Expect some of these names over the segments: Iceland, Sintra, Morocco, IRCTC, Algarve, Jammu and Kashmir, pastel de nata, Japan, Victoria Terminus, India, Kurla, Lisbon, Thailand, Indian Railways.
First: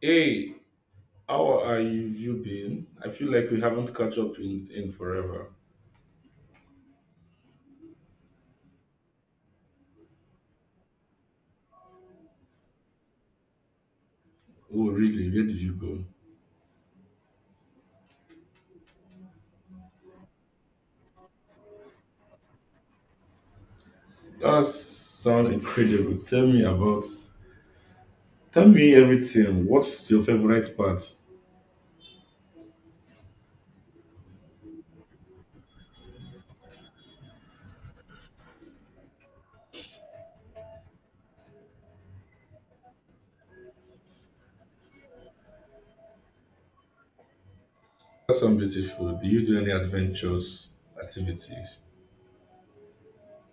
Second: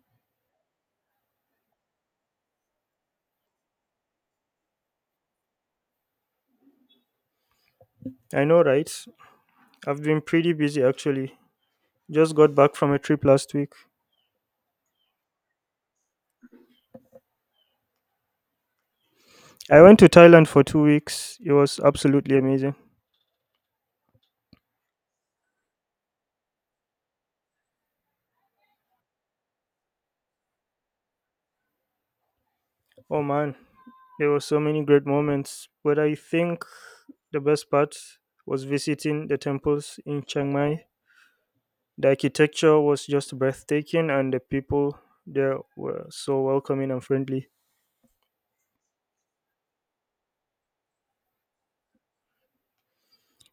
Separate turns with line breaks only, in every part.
Hey, how are you been? I feel like we haven't caught up in forever.
I know, right? I've been pretty busy actually. Just got back from a trip last week.
Oh, really? Where did you go?
I went to Thailand for 2 weeks. It was absolutely amazing.
That sounds incredible. Tell me about. Tell me everything. What's your favorite part?
Oh man, there were so many great moments. But I think the best part was visiting the temples in Chiang Mai. The architecture was just breathtaking, and the people there were so welcoming and friendly.
That's sounds beautiful. Do you do any adventures, activities?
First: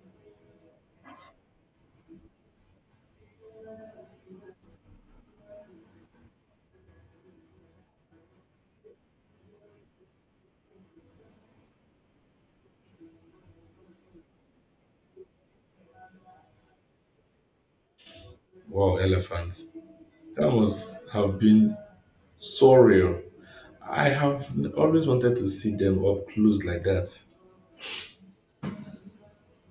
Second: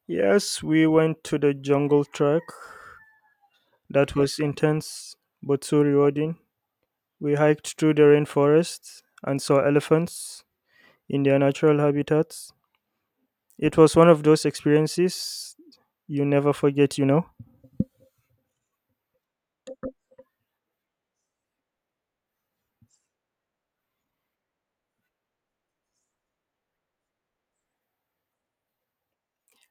Yes, we went to the jungle track. That was intense but so rewarding. We hiked through the rainforests and saw elephants in their natural habitats. It was one of those experiences you never forget.
Wow, elephants. That must have been so real. I have always wanted to see them up close like that.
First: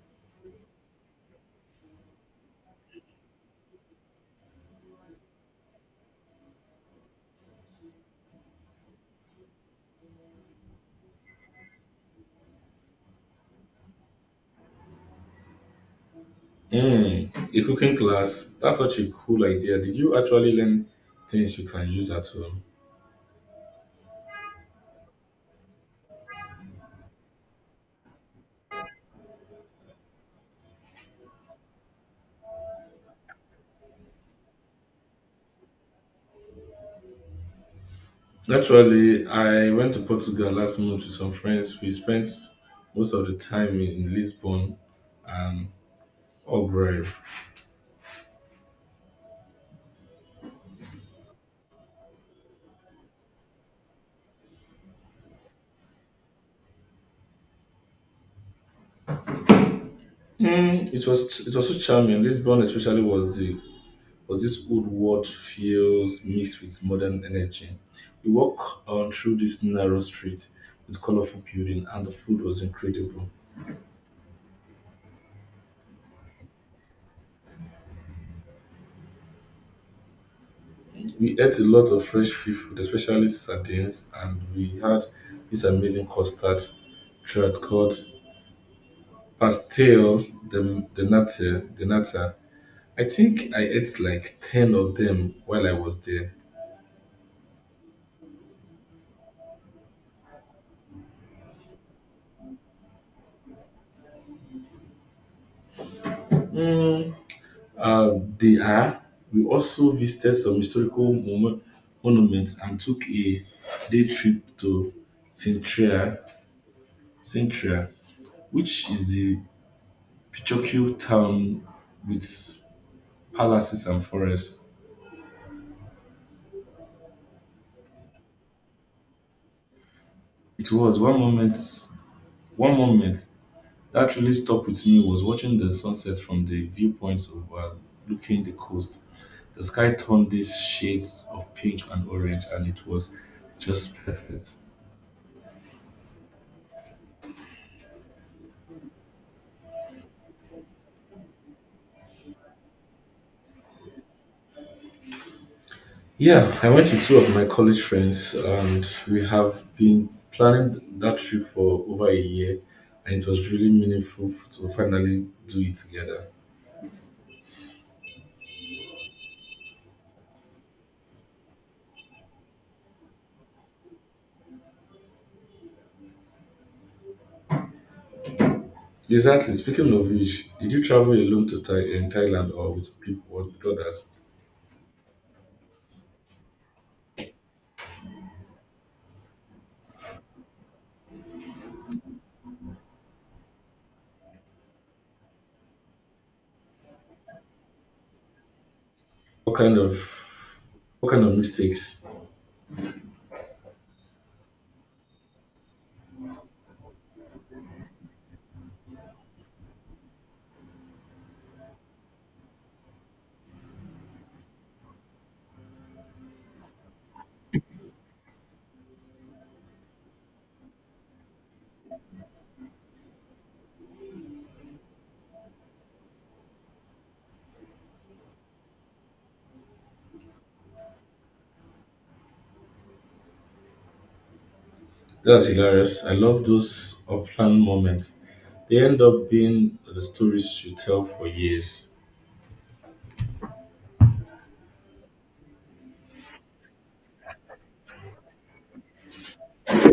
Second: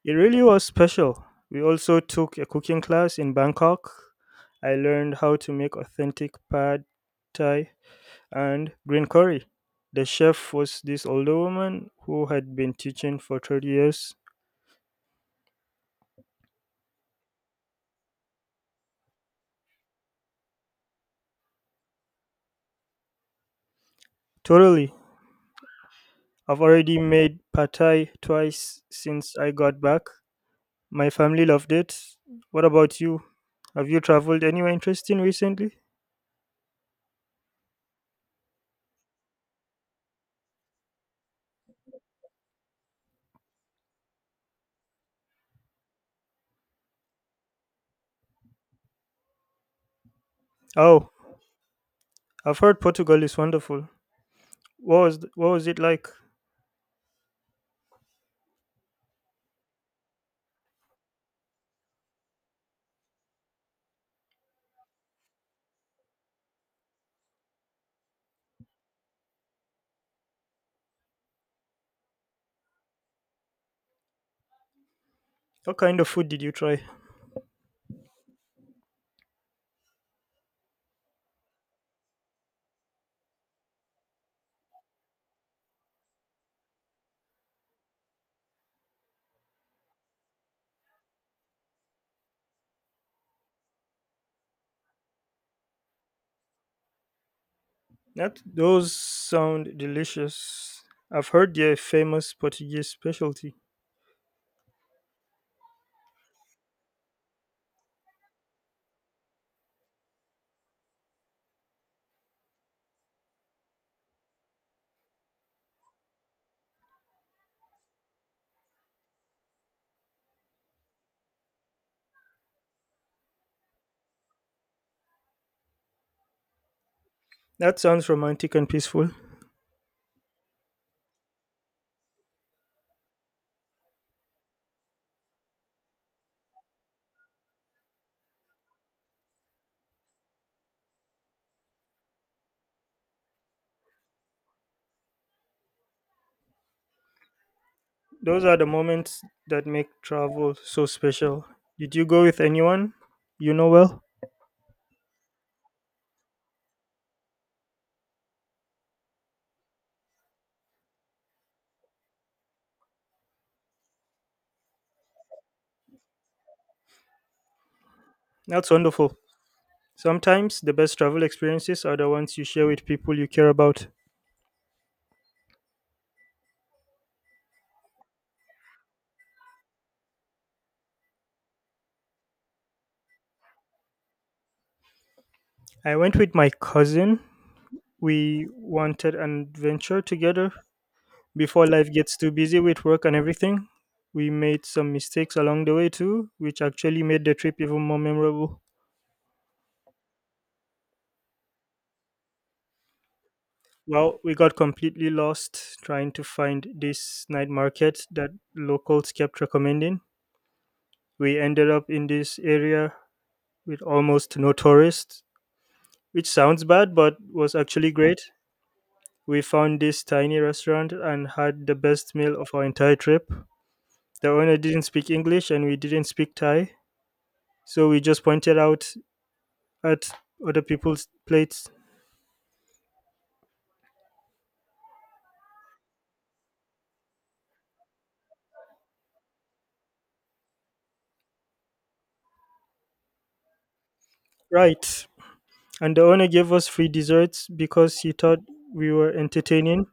It really was special. We also took a cooking class in Bangkok. I learned how to make authentic pad thai and green curry. The chef was this older woman who had been teaching for 30 years.
A cooking class. That's such a cool idea. Did you actually learn things you can use at home?
Totally. I've already made pad thai twice since I got back. My family loved it. What about you? Have you traveled anywhere interesting recently?
Naturally, I went to Portugal last month with some friends. We spent most of the time in Lisbon and Algarve.
Oh, I've heard Portugal is wonderful. What was it like?
It was so charming. Lisbon especially was this old world feels mixed with modern energy. We walked on through this narrow street with colorful building and the food was incredible.
What kind of food did you try?
We ate a lot of fresh seafood, especially sardines, and we had this amazing custard trout called pastel de nata. De nata. I think I ate like 10 of them while I was there.
That those sound delicious. I've heard they their famous Portuguese specialty.
Mm, uh, they are. We also visited some historical monuments and took a day trip to Sintra, Sintra, which is the Pichokyu town with palaces and forests.
That sounds romantic and peaceful.
It was one moment that really stuck with me was watching the sunset from the viewpoint overlooking the coast. The sky turned these shades of pink and orange and it was just perfect.
Those are the moments that make travel so special. Did you go with anyone you know well?
Yeah, I went with two of my college friends and we have been planning that trip for over a year and it was really meaningful to finally do it together.
That's wonderful. Sometimes the best travel experiences are the ones you share with people you care about.
Exactly. Speaking of which, did you travel alone to in Thailand or with people or with others?
I went with my cousin. We wanted an adventure together before life gets too busy with work and everything. We made some mistakes along the way too, which actually made the trip even more memorable.
What kind of what kind of mistakes?
Well, we got completely lost trying to find this night market that locals kept recommending. We ended up in this area with almost no tourists, which sounds bad but was actually great. We found this tiny restaurant and had the best meal of our entire trip. The owner didn't speak English and we didn't speak Thai, so we just pointed out at other people's plates.
That's hilarious. I love those unplanned moments. They end up being the stories you tell for years.
Right. And the owner gave us free desserts because he thought we were entertaining.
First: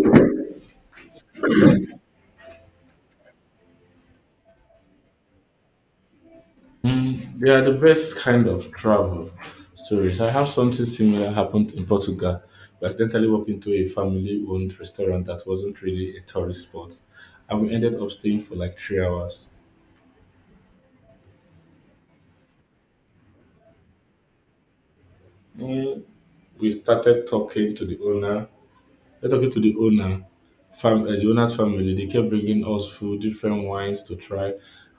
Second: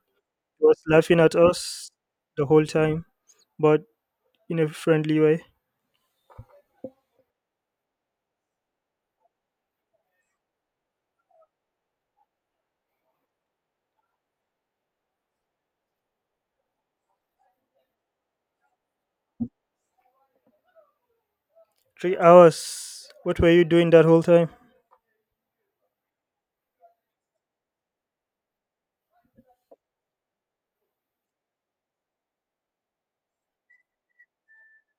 He was laughing at us the whole time, but in a friendly way.
They are the best kind of travel stories. I have something similar happened in Portugal. We accidentally walked into a family-owned restaurant that wasn't really a tourist spot, and we ended up staying for like 3 hours.
3 hours. What were you doing that whole time?
Mm, we started talking to the owner. Then talking to the owner, fam- the owner's family, they kept bringing us food, different wines to try,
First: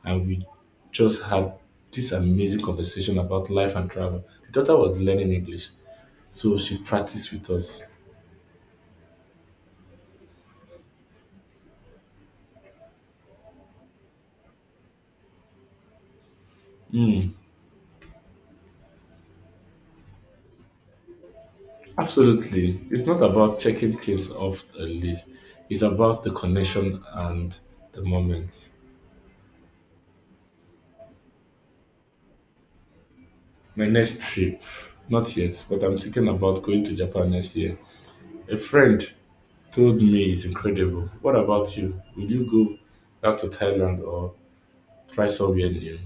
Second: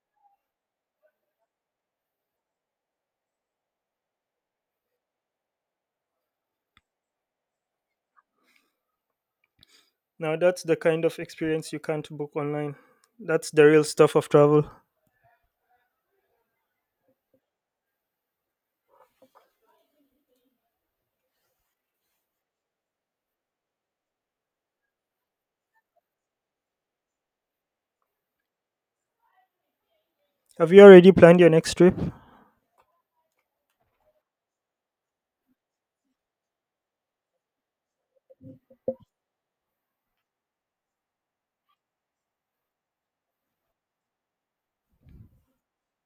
and we just had this amazing conversation about life and travel. The daughter was learning English, so she practiced with us.
Now, that's the kind of experience you can't book online. That's the real stuff of travel.
Mm, Absolutely, it's not about checking things off the list. It's about the connection and the moment.
Have you already planned your next trip?
My next trip, not yet, but I'm thinking about going to Japan next year. A friend told me is incredible. What about you? Will you go back to Thailand or try somewhere new?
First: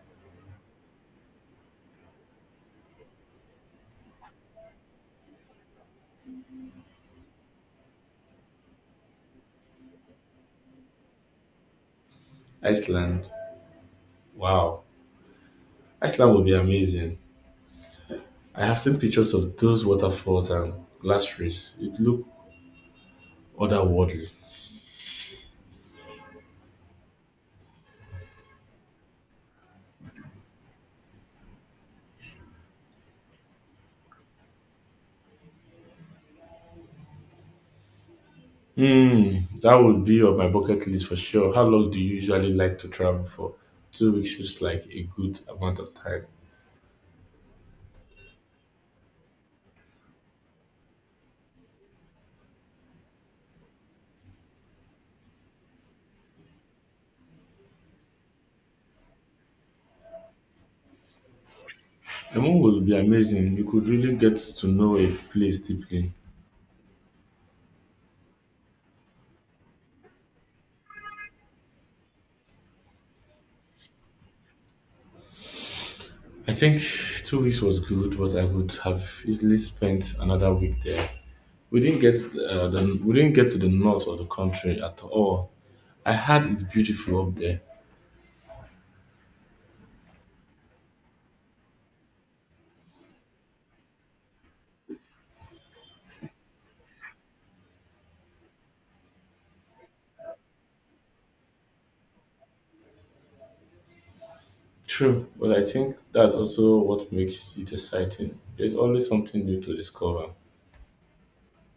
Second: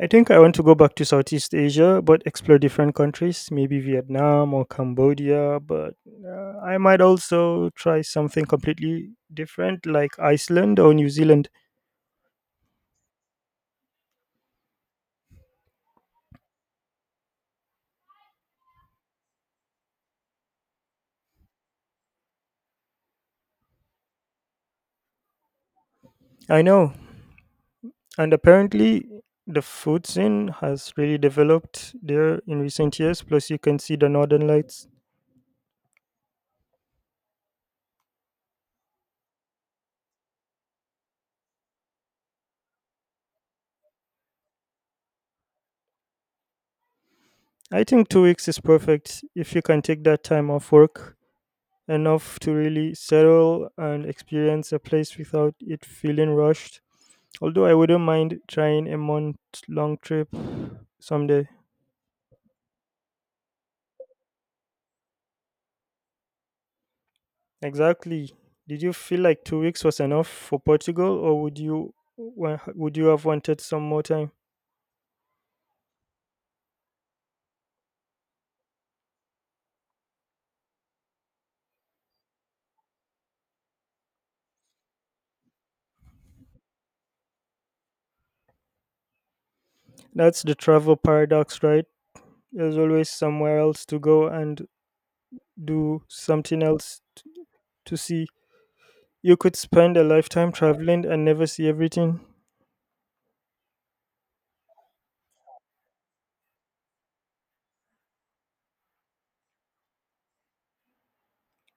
I think I want to go back to Southeast Asia, but explore different countries, maybe Vietnam or Cambodia. But I might also try something completely different, like Iceland or New Zealand.
Iceland. Wow. Iceland would be amazing. I have seen pictures of those waterfalls and glaciers. It looked otherworldly.
I know. And apparently, the food scene has really developed there in recent years. Plus, you can see the northern lights.
That would be on my bucket list for sure. How long do you usually like to travel for? 2 weeks seems like a good amount of time.
I think 2 weeks is perfect if you can take that time off work, enough to really settle and experience a place without it feeling rushed. Although I wouldn't mind trying a month long trip someday.
The moon will be amazing. You could really get to know a place deeply.
Exactly. Did you feel like 2 weeks was enough for Portugal, or would you have wanted some more time?
I think 2 weeks was good, but I would have easily spent another week there. We didn't get to the north of the country at all. I heard it's beautiful up there.
That's the travel paradox, right? There's always somewhere else to go and do to see. You could spend a lifetime traveling and never see everything.
True, but I think that's also what makes it exciting. There's always something new to discover.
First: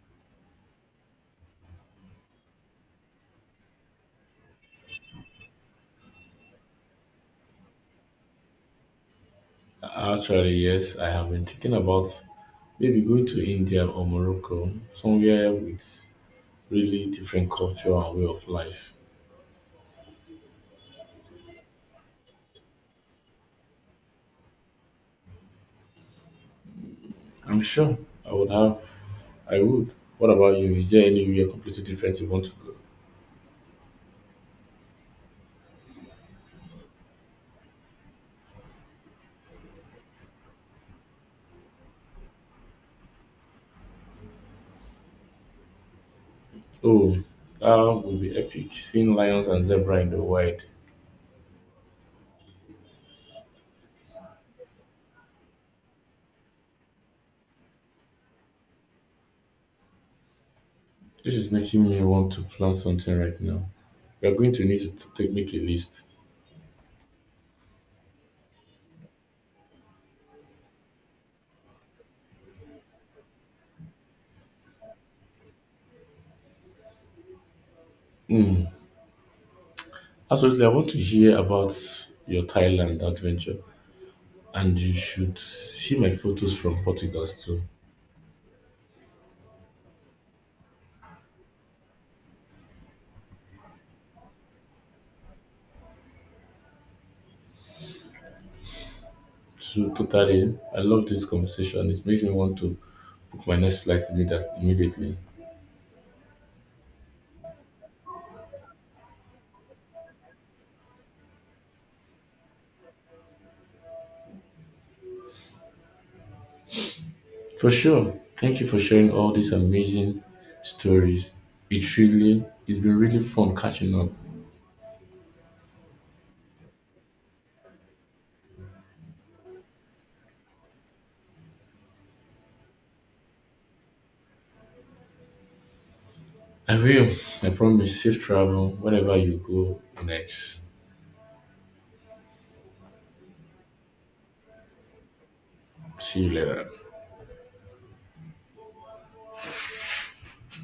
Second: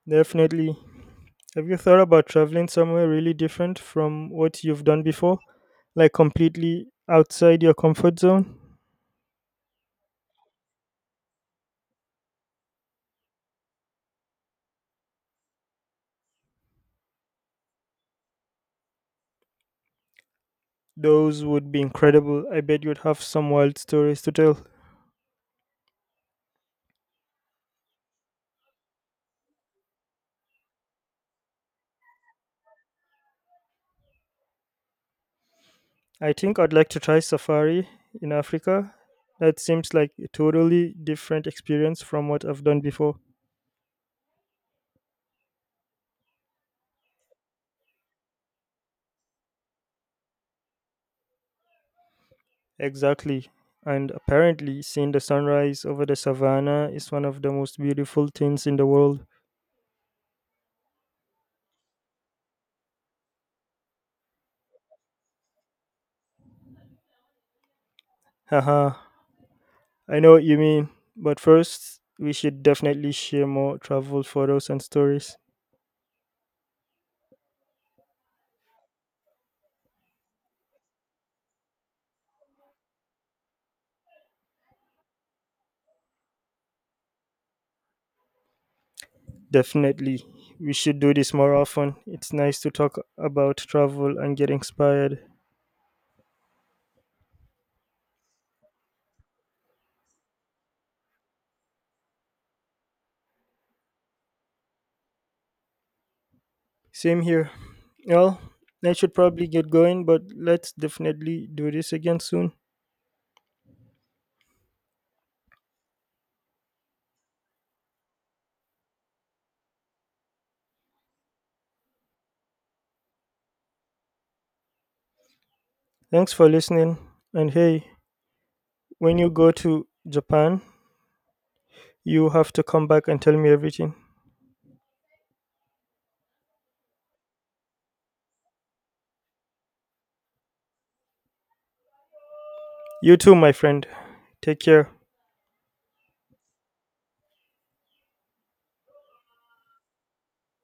Definitely. Have you thought about traveling somewhere really different from what you've done before? Like completely outside your comfort zone?
Actually, yes, I have been thinking about maybe going to India or Morocco, somewhere with really different culture and way of life.
Those would be incredible. I bet you'd have some wild stories to tell.
I'm sure I would have. I would. What about you? Is there anywhere completely different you want to go?
I think I'd like to try safari in Africa. That seems like a totally different experience from what I've done before.
Oh, that would be epic. Seeing lions and zebra in the wild.
Exactly. And apparently, seeing the sunrise over the savannah is one of the most beautiful things in the world.
This is making me want to plan something right now. We are going to need to t- take make a list.
Haha, I know what you mean. But first, we should definitely share more travel photos and stories.
Hmm. Absolutely, I want to hear about your Thailand adventure, and you should see my photos from Portugal too.
Definitely. We should do this more often. It's nice to talk about travel and get inspired.
So totally, I love this conversation. It makes me want to book my next flight immediately.
Same here. Well, I should probably get going, but let's definitely do this again soon.
For sure. Thank you for sharing all these amazing stories. It's been really fun catching up.
Thanks for listening. And hey, when you go to Japan, you have to come back and tell me everything.
I will. I promise safe travel wherever you go next.
You too, my friend. Take care.
See you later.